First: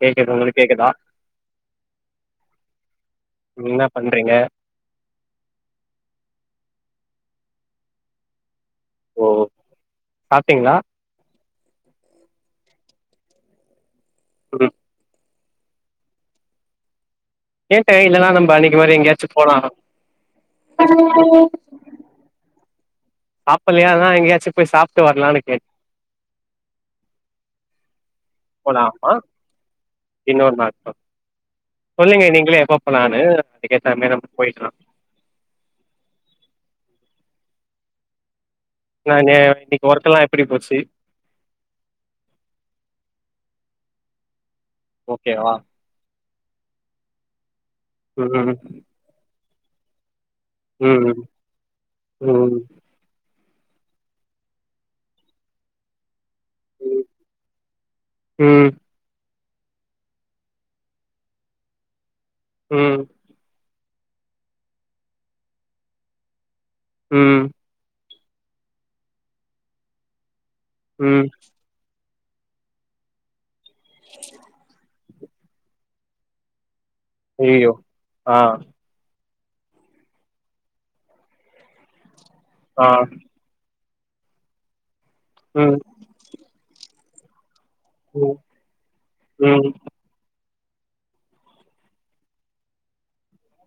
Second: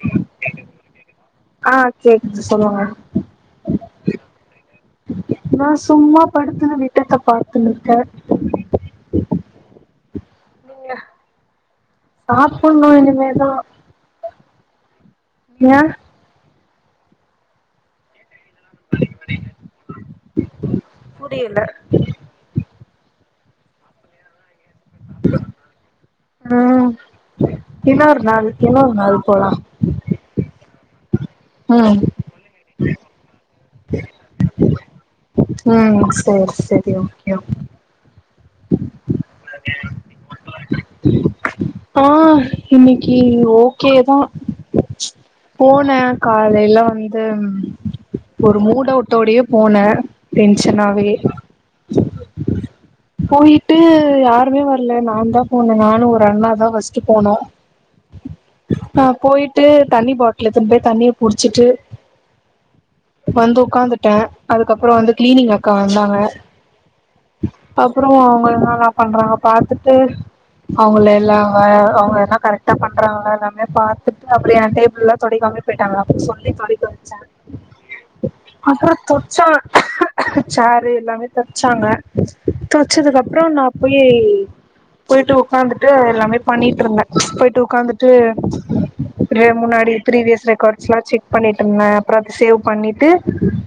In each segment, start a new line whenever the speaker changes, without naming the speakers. கேக்குது உங்ளுக் கேக்குதா
ஆ கேக்குது சொல்லுங்க
நீங்க என்ன பண்றீங்க
நா சும்மா படுத்து [unintelligible] விட்டத்த பாத்துன்ற்க
ஓ சாப்டிங்ளா
புன்னு இனிமேதா
ம்
ஏன்
கேட்டே இல்லனா நம் ப அன்னிக்கி மாரி எங்யாச்சு போலா
புரியல
சாப்பலையானா எங்யாச்சு போய் சாப்
ம் இன்னொரு நாள் இன்னொரு நாள் போலா
ஆ
ம்
சொல்லுங்க நீங்களே எப்ப போலான்னு அதுக்கு ஏத்தா மேர் நம்ம போய்க்லா
ம் சேரி சேரி ஓகே ஓ
நானே இன்னிக்கி ஒர்க்கெல்லா எப்பிடி போச்சி
ஓ கேதா போன காலேல வந்து
ம்
ஒரு மூடவுட்டோடையே போனே டென்ஷனாவே
ம் ம்
போயிட்டு யாருமே வர்ல நாந்தா போனே நானும் ஒர் ஃப்ரண்டாதா ஃபஸ்டு போனோ
ம்
ஆ போய்ட் டு தண்ணி பாட்டில் எடுத்துன் போய் தண்ணிய புடிச்சிட்டு
உம்
க்காந்துட்ட அதுக்கப்பற வந்து கிளீனிங் அக்கா வந்தாங்க
உம்
அப்றோ அவங்க என்னல்லா பண்றாங்க பாத்துட்டு அவுங்கள்ல
ம்
எல்லா அவ்ங்க எல்லா கரெக்டா பண்றாங்களா எல்லாமே பாத்திட்டு அப்டியே யான் டேபுள்ள தொடைக்காம்லே பெயிட்டாங்க அப்ற சொல்லி தொடைக்க வச்சே
ஐய்யயோ ஆ
ச்சா ச்சேரு எல்லாமே தொடச்சாங்க
ஆ
தொடச்சதுக்கு அப்றம் நா போயி போயிட்டு
ம்
உட்காந்துட்டு எல்லாமே பண்ணிட்டு இருந்த போயிட் உக்காந்துட்டு
ம்
அப்டியே
ம்
முன்னாடி பீரிவியஸ் ரெக்கார்ட் ஸ்லாம் செக் பண்ணிட்டு இருந்தே அப்பறம் அத சேவ் பண்ணிட்டு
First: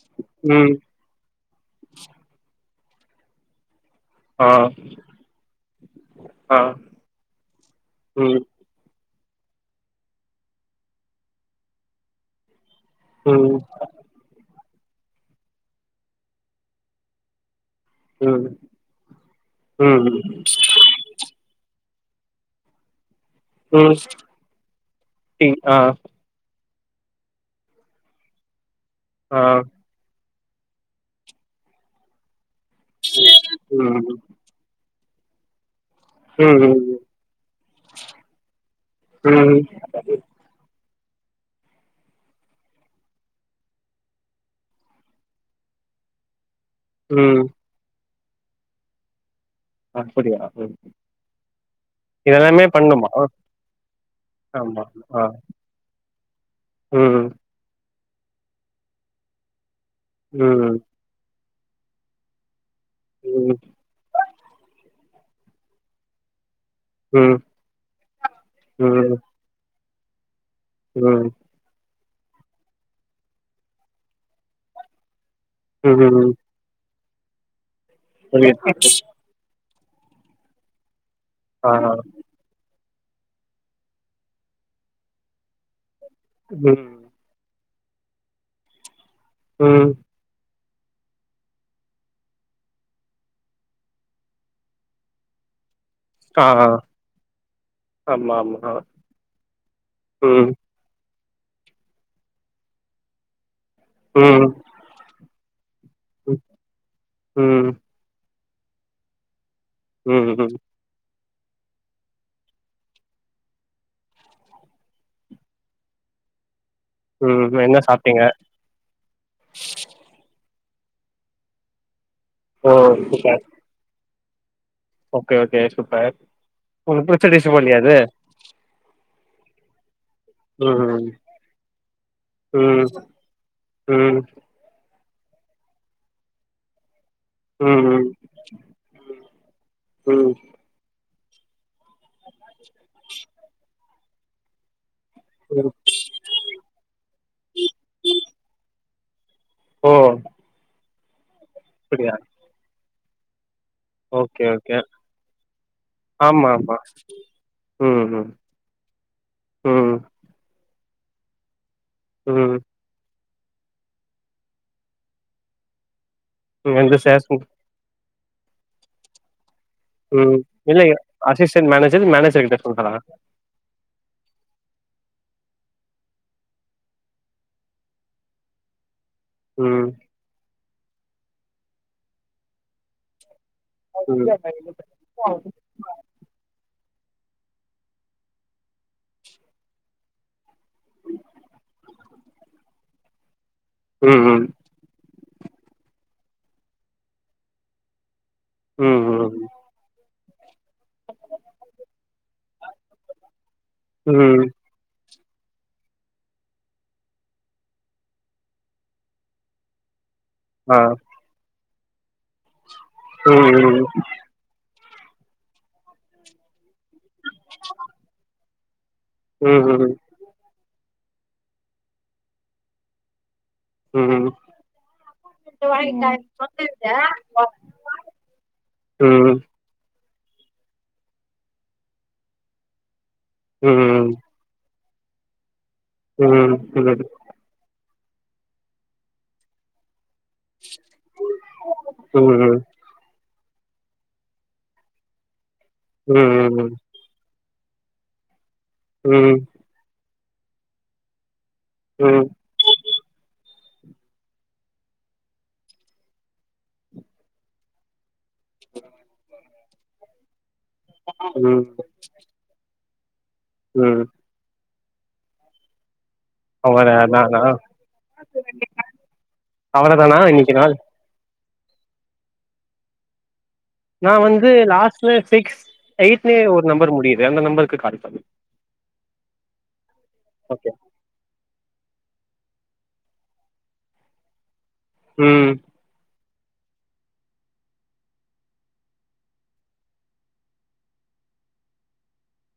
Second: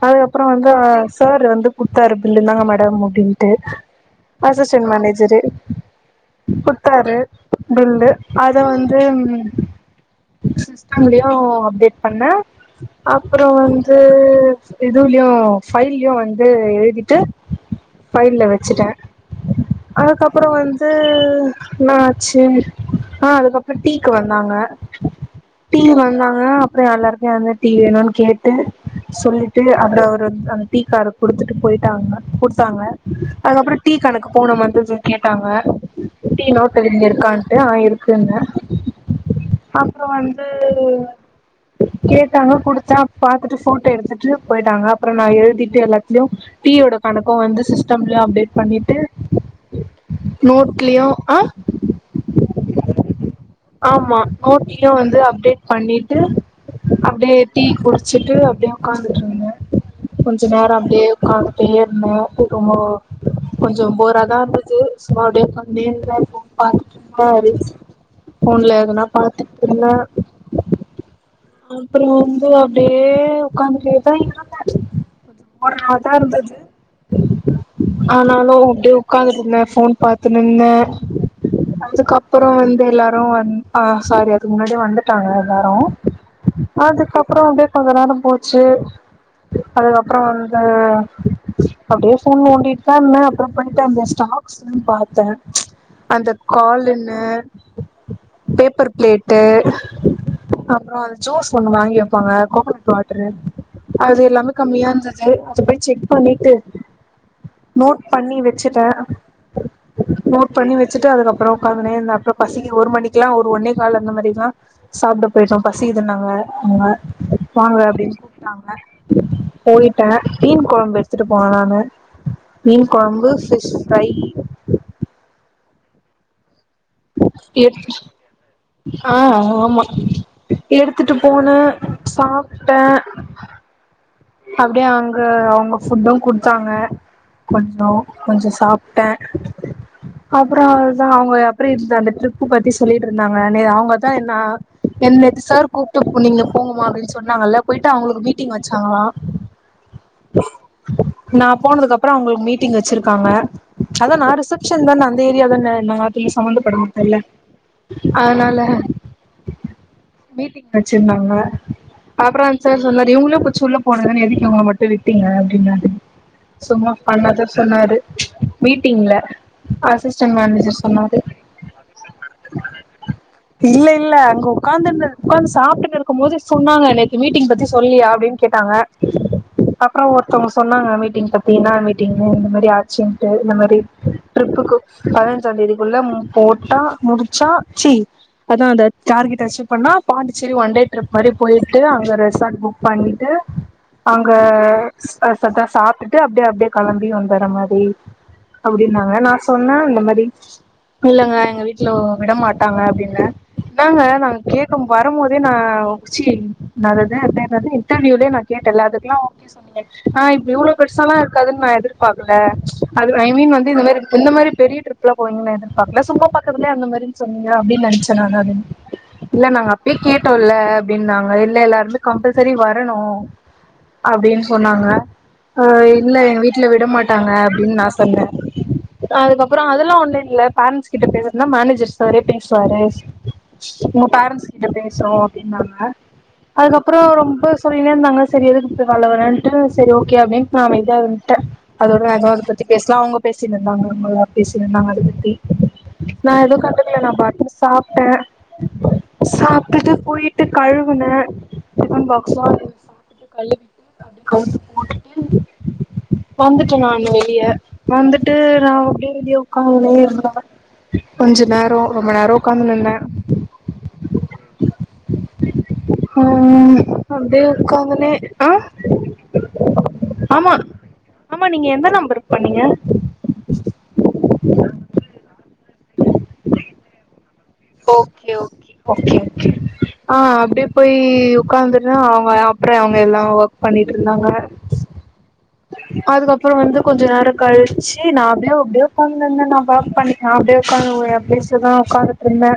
அதுக்கப்பற வந்து
ம்
சார் வந்து குடுத்தாரு பில்லு இருந்தாங்க மேட த்த முடி ட்டு
ஆ
அசிஸ்டன்ட் மேனேஜரு
ஆ
குடுத்தாரு பில்லு
ம்
அது வந்து சிஸ்டங்களையு அப்டேட் பண்ண அப்பறம்
ம்
வந்து எதுலயு ஃபைலயும் வந்து எழுதிட்டு ஃபைல்ல
ம்
வச்சுட்டே
ம்
அதுக்கப்பறம் வந்து என்ன ஆச்சு ஆஹ் அதுக்கப்பறம்
ம்
டீக்கு வந்தாங்க
ம் ஆ
டீ வந்தாங்க அப்பறம் எல்லாருக்குமே வந்து டீ வேணும்னு கேட்டு
ஆ
சொல்லிட்டு அந்த ஒரு அந்த டீக்காரு குடுத்துட்டு போயிட்டாங்க குடுத்தாங்க அதுக்கப்றோ டீ
ம்
கணக்கு கோன மறந்தது கேட்டாங்க குட்டி
ம் ம்
நோட்டு இருக்கான்ட்டு ஆ இருக்குன்ன
ம்
அப்பறோ வந்து கேட்டாங்க குடுத்த பாத்துட்டு போட்டோ எடுத்துட்டு போயிட்டாங்க அப்பறோ நா எழுதிட்டு எல்லாத்துலியும் டீயோட கணக்கு
ம்
வந்து சி அப்டேட் பண்ணிட்டு
அப்படியா ம்
நோட்லயு ஆ
இதெல்லாமே பண்ணுமா
ஆமா
ஆமா
நோட்லயு வந்து
ஆ
அப்டேட் பண்ணிட்டு
ம்
அப்டியே டீ குடுச் சிட்டு அப்டியே உக்காந்துட்ருந்த கொஞ்ச நேரோ
ம்
அப்டியே உக்கா பேர் நோட்டு போ
ம்
கொஞ்சோ போரா தான் இருந்துச்சு சும்மா அப்டியே உக்காந்தே இருந்த இப்போ பாத்துட்ருந்த
ம்
ரீல்ஸ் ஃபோன்ல எதுனா
ம்
பாத்துட்ருந்த
ம்
அப்பறோ வந்து அப்டியே உக்காந்துட்டேதா இருந்த ஒருநாள்
ம்
இருந்தது ஆனாலு
புரியுது
அப்டியே உக்காந்துட்ருந்தே போன் பாத்துனுருந்தே
ஆ
அதுக்கப்பறோ வந் எல்லாரு வந் ஆ சாரி அது முன்னடி வந்துட்டாங்க எல்லாரு
ம்
அதுக்கப்பறோ அப்டே [unintelligible] போச்சு
ம்
அதுக்கப்பறோ ஆ அப்டியே ஃபோன் நோண்டிட்டு தா இருந்தே அப்பறோ பண்ணிட்டு அந்த ஸ்டாக்ஸ் வந்து பாத்தே அந்த
ஆ
காலுன்னு
ஆமா ஆமா
பேப்பர் பிளேட்டு
ம்
அப்றோ ஜூஸ் ஒன்னு வாங்கி வப்பாங்க கோக்கனட் வாட்ரு அது
ம்
இல்லாம கம்மியா இருந்தது போய் செக்
ம்
பண்ணிட்டு நோட் பண்ணி வெ ச்சுட்டே
ம்
நோட்
ம்
பண்ணி வெச்சுட்டு அதுக்கப் பறோ உக்காந்னேருந்த அப்றோ பசிக்கி ஒரு மணிக்கெல்லா ஒரு ஒன்னே கால் அந்த மாதிரில்லா சாப்ட போய்டோ பசிகுதுனாங்க அவுங்க
ம்
வாங்க
என்ன
அப்டினு [inaudible]
சாப்ட்டீங்க
கூப்டாங்க போயிட்டே மீன் கொழம்பு எடுத்துட்டு போலான்னு
ஓ
மீன் கொழம்பு
super
fish fry
okay okay super உங்ளு பிடிச்ச டிஸ்சு போல்யே அது
ஆஹ் அ ஆமா
ம்
எடுத்துட்டு போனே சாப்ட்டே
ம் ம் ம்
அப்டியே அங்க அவுங்க ஃபுட்டு குடுத்தாங்க கொஞ்சோ
ம்
கொஞ்சோ சாப்ட்டே
ம்
அப்பறோ தா அவுங்கயப் ப்ரீத் அந்த ட்ரிப்பு பத்தி சொல்லிட்டுருந் தாங்க நே அவுங்கதா என்ன என் நேத்து
ம்.
சார் கூப்ட்டு போனீங்களே போங்கமா அப்டின் சொன்னாங்கல்ல போய்ட்டு அவுங்களுக்கு மீட்டிங் வெச்சாங்களா
ம்
நா போனதுகப்றோ அவுங்ளுகு மீட்டிங் வெச்சுரு காங்க அதா நா
ஓகே ஓகே
ரிசப்ஷன் தான அந்த ஏரியா தான நா அதுல
ஆமா
சம்மந்தபட
ஆமா
மாட்டேல்ல
ம் ம்
அதனால
ம்
மீட்டிங் வெச்சிருந்தாங்க அப்றோ
ம்
அந் சார் சொன்னாரு இவுங்ளு கு சொல்லங் போனுதானே எதுக் இவங்கள மட்டு விட்டீங்க அப்டின்னாரு
ம்
சும்மா
எந்த சேஷன்
பண்ணாதா சொன்னாரு மீட்டிங்ல அசிஸ்டன்
ம் இல்ல
மேனேஜர் சொன்னாரு
அசிஸ்டன்ட் மேனேஜர் மேனேஜர் கிட்ட சொல்றா
இல்ல இல்ல அங்க உக்காந்துருந்த உக்காந்து சாப்ட்டுட் இருக்கும்போது சொன்னாங்க நேத்து மீட்டிங் பத்தி சொல்லியா அப்டின் கே கேட்டாங்க
ம்
அப்றோ ஒருத்தவங்க சொன்னாங்க மீட்டிங் பத்தீனா மீட்டிங்னு இந்த மாரி ஆச்சுன்ட்டு இந்த மாரி
ம்
ட்ரிப்புக்கு பதினஞ்சா தேதிகுள்ள ம் போட்டா முடுச்சா சி அதா அந்த டார்கெட் அச்சீவ் பண்ணா Pondicherry one day trip மாரி போய்ட்டு அங்க ரெஸ் தாட் புக் பண்ணி து
ம்
அங்க
ம்
ஸ் அ சத்தா சாப்டுட்டு அப்டே அப்டே களம்பி வந்துர மாரி
ம்
அப்புடின்னாங்க நா
ம்
சொன்ன இந்த மாரி இல்லங்க எங்க வீட்ல ஊ விட மாட்டாங்க அப்டின்ன தாங்க நாங்க
ம்
கேக்கம் வரமோ ல் பேர் நா ஓ ச்சி நாது அது அத் பேர் நாது இன்டர்வியூலே நா கேட்டல அதுக்லா ஓகே சொன்னீங்க ஆ இப்ப இவுளோ
ஆ
பெருசாலா இருகாதுன் நா எதிர் பாக்குல அது ஐ
ம்
மீன் வந்து இந்த
ம்
மாரி இந்த மாரி பெரிய டிர்ப் இப்பிடில்லா போவீங்கன்னு நா எதிர்பாக்ல சும்மா பக்கத்திலே இருந்த மாரி சொன்னீங்க அப்பிடினு நனச்ச நானு அது இல்ல
ம் ம் ம்
நாங்க
ம்
அப்பேயே கேட்டோல்ல ப்பிடினாங்க இல்ல இல்ல அதுல கம்பல்சரி வர வரணும்
ம் ம் ம் ம் ம்
அப்பிடின்னு சொன்னாங்க அ இல்ல என் வீட்ல விட மாட்டாங்க அப்பிடின்னு நான் சொன்னேன் அதுக்கப்பறம் அதெல்லாம் ஒன்னில்ல இல்ல பேரன்ட்ஸ் கிட்ட பேசறுதுனா மேனேஜர் சாரே பேசுவாரு உங்க பேரன்ஸ் கிட்ட பேசு சோ அப்பிடினாங்க அ அதுக்கப்பறம் ரொம்ப இருந்தாங்க சரி எதுக்கு கூப்பிடுராங்க நா வரேன்னுட்டு சேரி ஓகே ஓகே அப்பிடின்னு நான் அமைதியாவிட்டேன் அதோட அதும் அத பத்தி பேசலாம் அவுங்க பேச சின்னவங்க அவுங்கல்லாம் பேசின்னு இருந்தாங்க அத பத்தி நான் எதும் கண்டுக்கல நான் பாத் சாப்டேன் சாப்பிட்டுட்டு போய் விட்டு கழுவுன
ம்
சாரி [unintelligible] அக்கவுண்ட் போட்டுட்டு வந்துட்டேன் நான் வெளிய வந்துட்டு வந்துத்து நா அப்பிடியே வெளியோ காலையிலே எழுந்துத்தாங்க
ம் ம்
கொஞ்ச நேர ரொம்ப நேர உக்காந்துன்யிருந்தே [unintelligible]
உம்
ஹா
அவர தானா
அப்டியே உக்கந்தன்னே அன்
அவர தானா
ஆமா
இன்னைக்கு நாள்
ஆமா நீங்க எந்த நம்பருக்கு பண்ணீங்க
நா வந்து லாஸ்ட்ல சிக் எயிட் நைன் ஒரு நம்பர் முடியிது அந்த number
okay okay okay okay ஆஹ் அப்படிய
ஓகே
போய் உக்கந் வந்த அவங்க அப்புற அவங்க எல்லா ஒர்க் பண்ணிட்டு இருந்தாங்க
உம்
அப்பற வந்து கொஞ்ச நேர கழிச்ச நா அப்டியே அப்டியே உக்கந்துயிருந்தே நா ஓர்க் பண்ணி நா அப்டியே உக்கரந்து அப்டியே என் பிளேஸ்ல உக்க என்ன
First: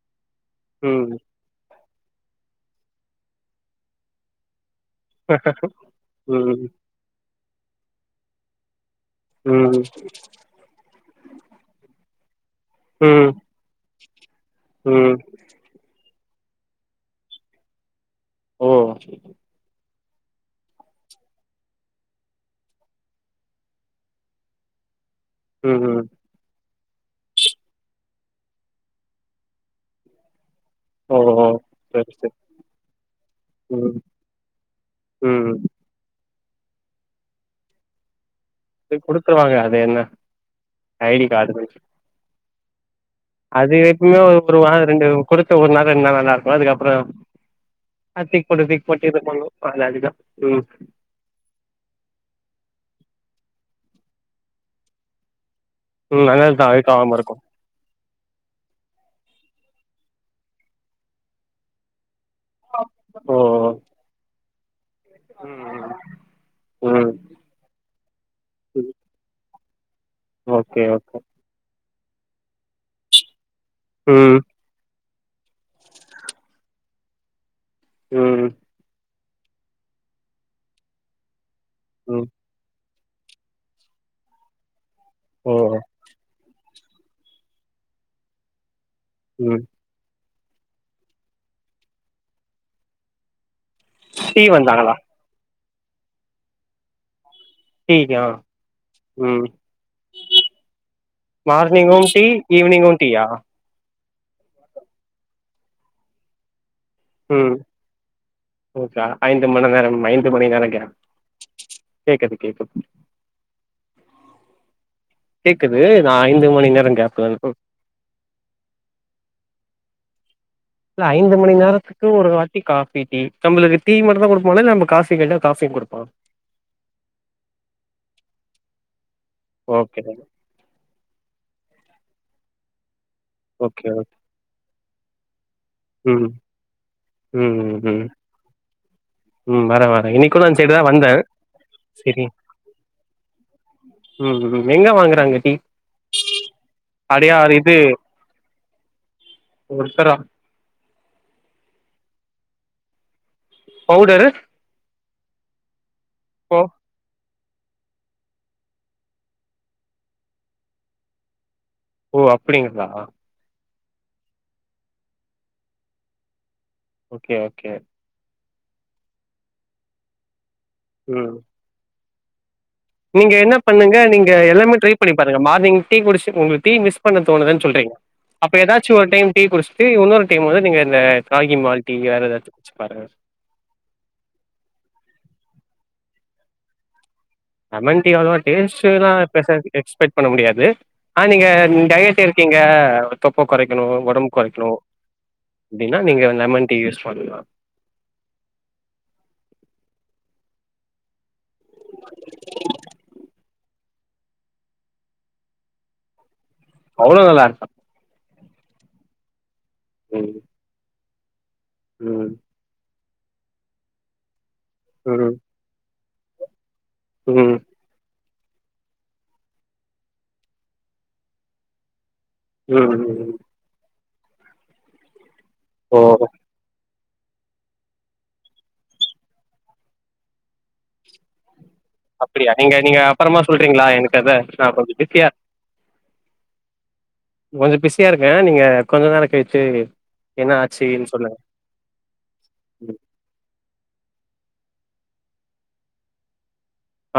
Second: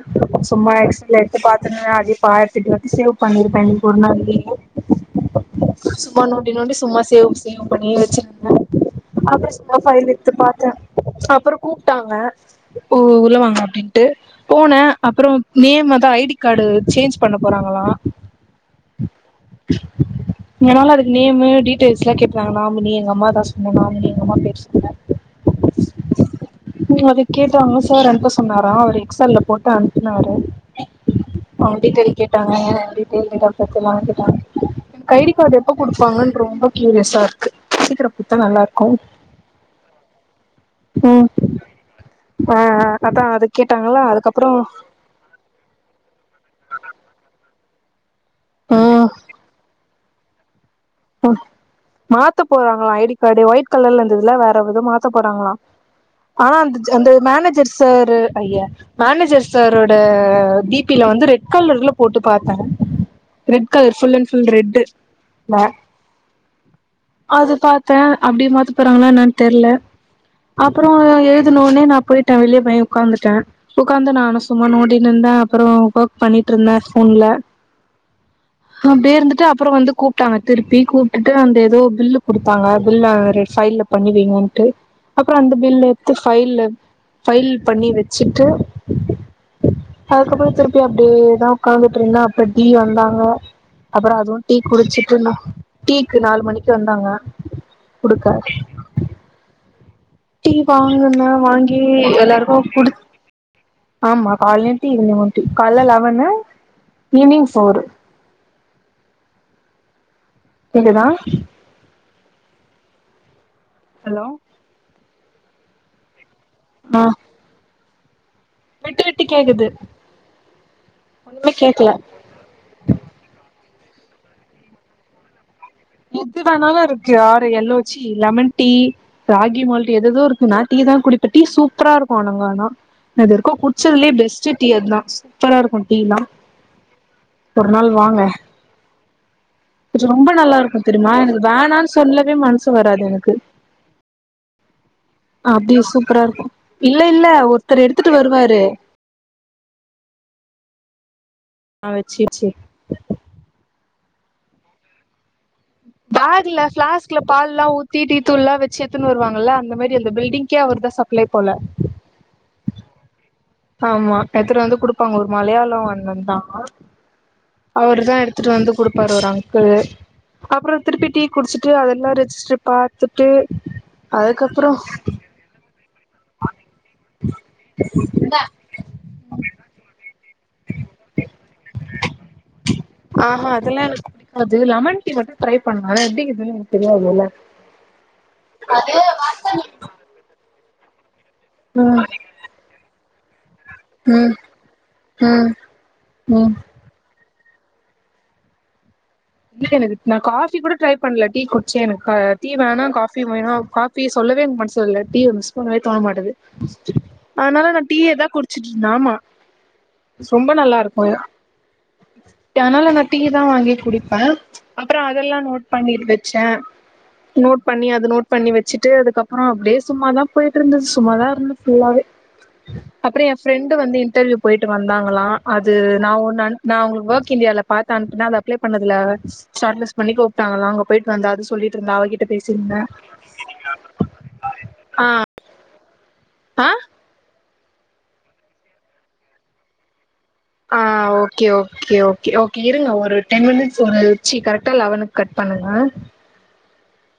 சும்மா
ம்
எக்ஸ்ல எத்து பாத்து [unintelligible] பத்துட்டு வந்து சேவ் பண்ணிருப்பே இன்னைக்கு ஒரு நாளைக்கு சும்மா நோன்டி
ம்
நோன்டி சும்மா சேவ் சேவ் பண்ணி வச்சிருந்த அப்பற ச
ம்
பைல் எடுத்து பாத்தே அப்பற கூப்ட்டாங்க ஓ
ம்
உள்ள வாங்க அப்டின் எட்டு போனே
ம்
அப்பற நேம் அதா ஐ டி கார்டு சேஞ்ச் பண்ண போறாங்களா
ஓ
அதனால அதுக்கு நேம் டீட்டியல்ஸ்லா கேட்டாருந்தாங்க நாமினி எங்க அம்மாதா சொன்னே நாமினி எங்க அம்மா பேர் சொன்னே
ம் ம்
உம் அது கேட்டாங்க சார் அனுப்ப சொன்னாரா அவரு பார்சல்ல போட்டு அனுப்புனாரு
ஓ ஓ
அவங்
சரி
டீடெயில்
சரி
கேட்டாங்க என்னோட டீடெயில்ஸ் டேட் ஆப் பர்த்
ம்
எல்லாமே கேட்டாங்க எனக்கு ஐ டி
ம்
கார்டு எப்ப குடுப்பாங்க ரொம்ப கியூரியஸ்ஸா இருக்கு சிக்கிர
குடுத்துருவாங்க அது என்ன ஐ டி கார்டு தானே
ஆஹ் ஆஹ் அதா அதுக்கே
அது எப்பயுமே ஒரு வார ரெண்டு குடுத்து ஒரு நாள் ரெண்டு நாள் நல்லாருக்கு [unintelligible] அதுக்கப்றோ அ துக் போட்டு
ஆ
துக் போட்டு இத பண்ணும் அது அதிக உம்
ம் மாத்த போறாங்களா ஐ டி கார்டு ஒயிட் கலர்ல இருந்ததுல வேற எதோ மாத்த போறாங்களாம்
ம்
ஆஹ்
அதனாலதா
அந்த
அது
அந்த
காம இருக்கு
மேனேஜர் சார் அய்யா மேனேஜர் சாரோட டி பில வந்து ரெட் கலர்ல போட்டு பார்த்தன் red colour full and full full red
உம் உம்
அது பார்த்தன் அப்படி மாத்த
ம்
போறாங்களா என்னன்னு தெர்ல
ஓகே
அப்பறம்
ஓகே
எழுதனவுனே ந போய்ட்டேன் வெளிய போய் உட்காந்துட்டேன் உக்காந்து
ம்
நானு சும்மா நோண்டி ந்தா அப்பறம் ஒர்க் பண்ணிட்டு இருந்தேன் போன்ல
உம்
அப்பறம் வந்து கூப்பிட்டாங்க திருப்பி கூப்புட்டுட்டு அந்த இது ஒ பில்லு
ம்
கொடுப்பாங்க எல்லா ஃபைல்ல பண்ணி வைங்கோண்ட்டு அப்புற
ஓ
அந்த பில்ல எத்து பைல்ல பைல் பண்ணி வச்சுட்டு
உம்
அதுக்கப்புற திருப்பி அப்டியேதா உட்காந்துட்டு இருந்தா அப்புற தீ வந்தாங்க அப்புற அதுவு டீ குடிச்சிட்டுன்னு டீக்கு நாலு மணிக்கு வந்தாங்க
டீகா
குடுக்க
உம்
டீ வாங்கன வாங்கி
டீ
எல்லாருக்கு
ஈவினிங்கும்
குடுத்
டீயா
ஆமா காலயு டீ ஈவினிங் டீ கால்ல இலெவனு
உம் ஓகே ஐந்து மனநெறம் ஐந்து மணிநேரங்க
கேக்குதா
கேக்குது கேக்குது
ஹலோ
கேக்குது நா ஐந்து ம நேர
ஆ
கேப்
விட்டு விட்டு கேக்குது
இல்ல ஐந்து மணி
ஒண்ணுமே கேக்கல
நேரத்துக்கு ஒரு வாட்டி காபி டீ நம்மளுக்கு டீ மட்டுதா குடுப்பாங்கள நம்ம காபி கேட்ட
எது வேணாலு இருக்கு ஆறு எல்லோச்சி lemon tea ragi malt
okay
எதேதோ இருக்கு நா டீ தா குடிப்ப சூப் சூப்பரா இருக்கு அங்க ஆனா இதுவரைக்கு
ஓகே ஓகே
குடிச்சதுலயே பெஸ்ட் டீ அத சூப்பரா இருக்கு டீல
ம் ம்
ஒரு
ம்
நாள்
ம்
வாங்க
ம் வரே வரே
ரொம்ப
இன்னைக்கூட அந்த சைடு
நல்லாருக்கு
தா வந்தே
தெரியுமா எனக்கு வேணானு
செரி
சொல்லவே மனசு வராது எனக்கு
ம் ம் எங்க வாங்குறாங்க டீ
அப்டி சூப்பரா இருக்கு இல்ல இல்ல
அடையார் இது
ஒருத்தர் எடுத்துட்டு வருவாரு
ஒருத்தரா
ஆ வச்சு வச்சு
பவுடரு ஓ
பேக்ல பிளாஸ்க்ல பால்லா ஊத்தி டீ தூள்லா வச்சு எடுதுன்னு வருவாங்கள அந்த மாரி அந்த பில்டிங்க்கே அவர்தா சப்ளை போல
ஓ அப்படிங்களா
ஆமா எடுத்துட்டு வந்து குடுப்பாங்க ஒரு மலையாளோ அண்ணண் தா
ஓகே ஓகே
அவரு தா எடுத்துட்டு வந்து கொடுப்பார் ஒரு அங்கிள் அப்புற திருப்பி டீ
ம்
குடிச்சிட்டு அதெல்லாரு [unintelligible]
நீங்க என்ன பண்ணுங்க நீங்க எல்லாமே ட்ரை பண்ணி பாருங்க மார்னிங் டீ குடிச்சு உங்களுக்கு டீ மிஸ் பண்ண தோணுது சொல்றீங்க அப்ப ஏதாச்சும் ஒரு டைம் டீ குடிச்சுட்டு இன்னொரு கக்கும் போது நீங்க இந்த ராகி மால்ட்டி வேற எதாச்சு பாருங்க
ஆஹா அதெல்லா எனக்கு அது லெமன் டீ மட்டு ட்ரை பண்ண ஆனா எப்படி இருக்கு தெரியாதில்ல
லெமண்டி அவ்வளவா டேஸ்ட் எல்லாம் பெருசா எக்ஸ்பெக்ட் பண்ண முடியாது ஆ நீங்க
ம்
டையட் இருக்கீங்க உப்ப குறைக்கணும் உடம்பு
ம்
குறைக்கணும்
ம்
அப்படின்னா நீங்க
ம்
லெமன் டீ யூஸ் பண்ணலாம்
இல்ல எனக்கு நான் காஃபி கூட ட்ரை பண்ணல டீ குடிச்சேன் எனக்கு டீ வேனா காபி வேணா காபி சொல்லவே எனக்கு மனசுல இல்லை டீ வந்து மிஸ் பண்ணவே தோண மாட்டேது
அவ்ளோ நல்லா இருக்கு
அதனால நான் டீ ஏதா குடுத்து ச் ஆமா
ம்
ரொம்ப நல்லா இருக்கும்
ம்
அதனால டீ தான் வாங்கி குடிப் ப அப்புறம்
ம்
அதெல்லாம் நோட் பண்ணிருது ச
ம்
நோட் பண்ணி அது நோட் பண்ணி வச்சுட்டு அதுக்கப்புறம் அப்படியேும்மாாதான் போயிட்டு இருந்தது சும்மாதான் இருந்தது ஃபுல்லாவே
ம்
அப்புறம்
ம்
என் ஃப்ரெண்டு வந்து ட்டர்வியு போயிட்டு வந்தாங்களாம் அது
ஓ
நா உன்ன அனு நா உங்ள் ஒர்க் இந்தியாவால பாத் அனுப்னா அது அப்ளை பண்ணத் ல ச்ட்லெஸ் பண்ணி கூப்பிட்டாங்களா அங்க போயிட்டு வந்த அது சொல்லிட்டு இருந்தா அவகிட்ட
அப்படியா நீங்க
பேசியிருந்தேன்
நீங்க அப்புறமா சொல்றீங்களா எனக்கு அதை நான் கொஞ்சம் பிஸியா இருக்
ஆ
கொஞ்சம் பிஸியா இருக்கேன் நீங்க கொஞ்ச நேரம் கயிச்சு
ஆஹ் ஓகே ஓகே ஓகே ஓகே இருங்க
ம்
ஒரு டென் மினிட்ஸ் ஒரு சி கரெக்டா லெவனுக்கு கட் பண்ணுங்க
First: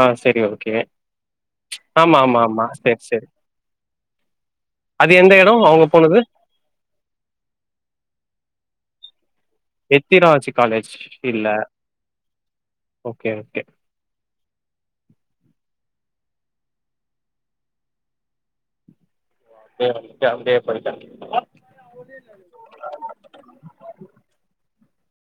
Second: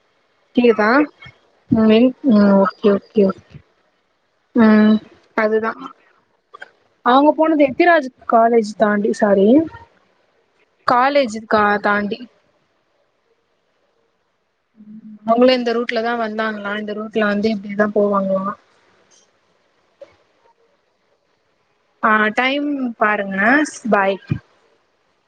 ஆ செரி ஓகே
[unintelligible] தா
ஆமா ஆமா
உ
ஆமா செரி செரி
உம்
அது எந்த எடோ
அதுதான்
அவுங்க போனது
அவங்க போனது எத்திராஜ் காலேஜ் தாண்டி சாரி
எத்திராஜ் காலேஜ் இல்ல
கா தாண்டி
கேகே
அவங்களும் இந்த ரூட்ல தான் வந்தாங்களாம் இந்த ரூட்ல வந்து இப்படியதான் போவாங்களாம்
வன்ட் அப்டியே போய்ட்ங்
ஆஹ் டைம் பாருங்கா பாய்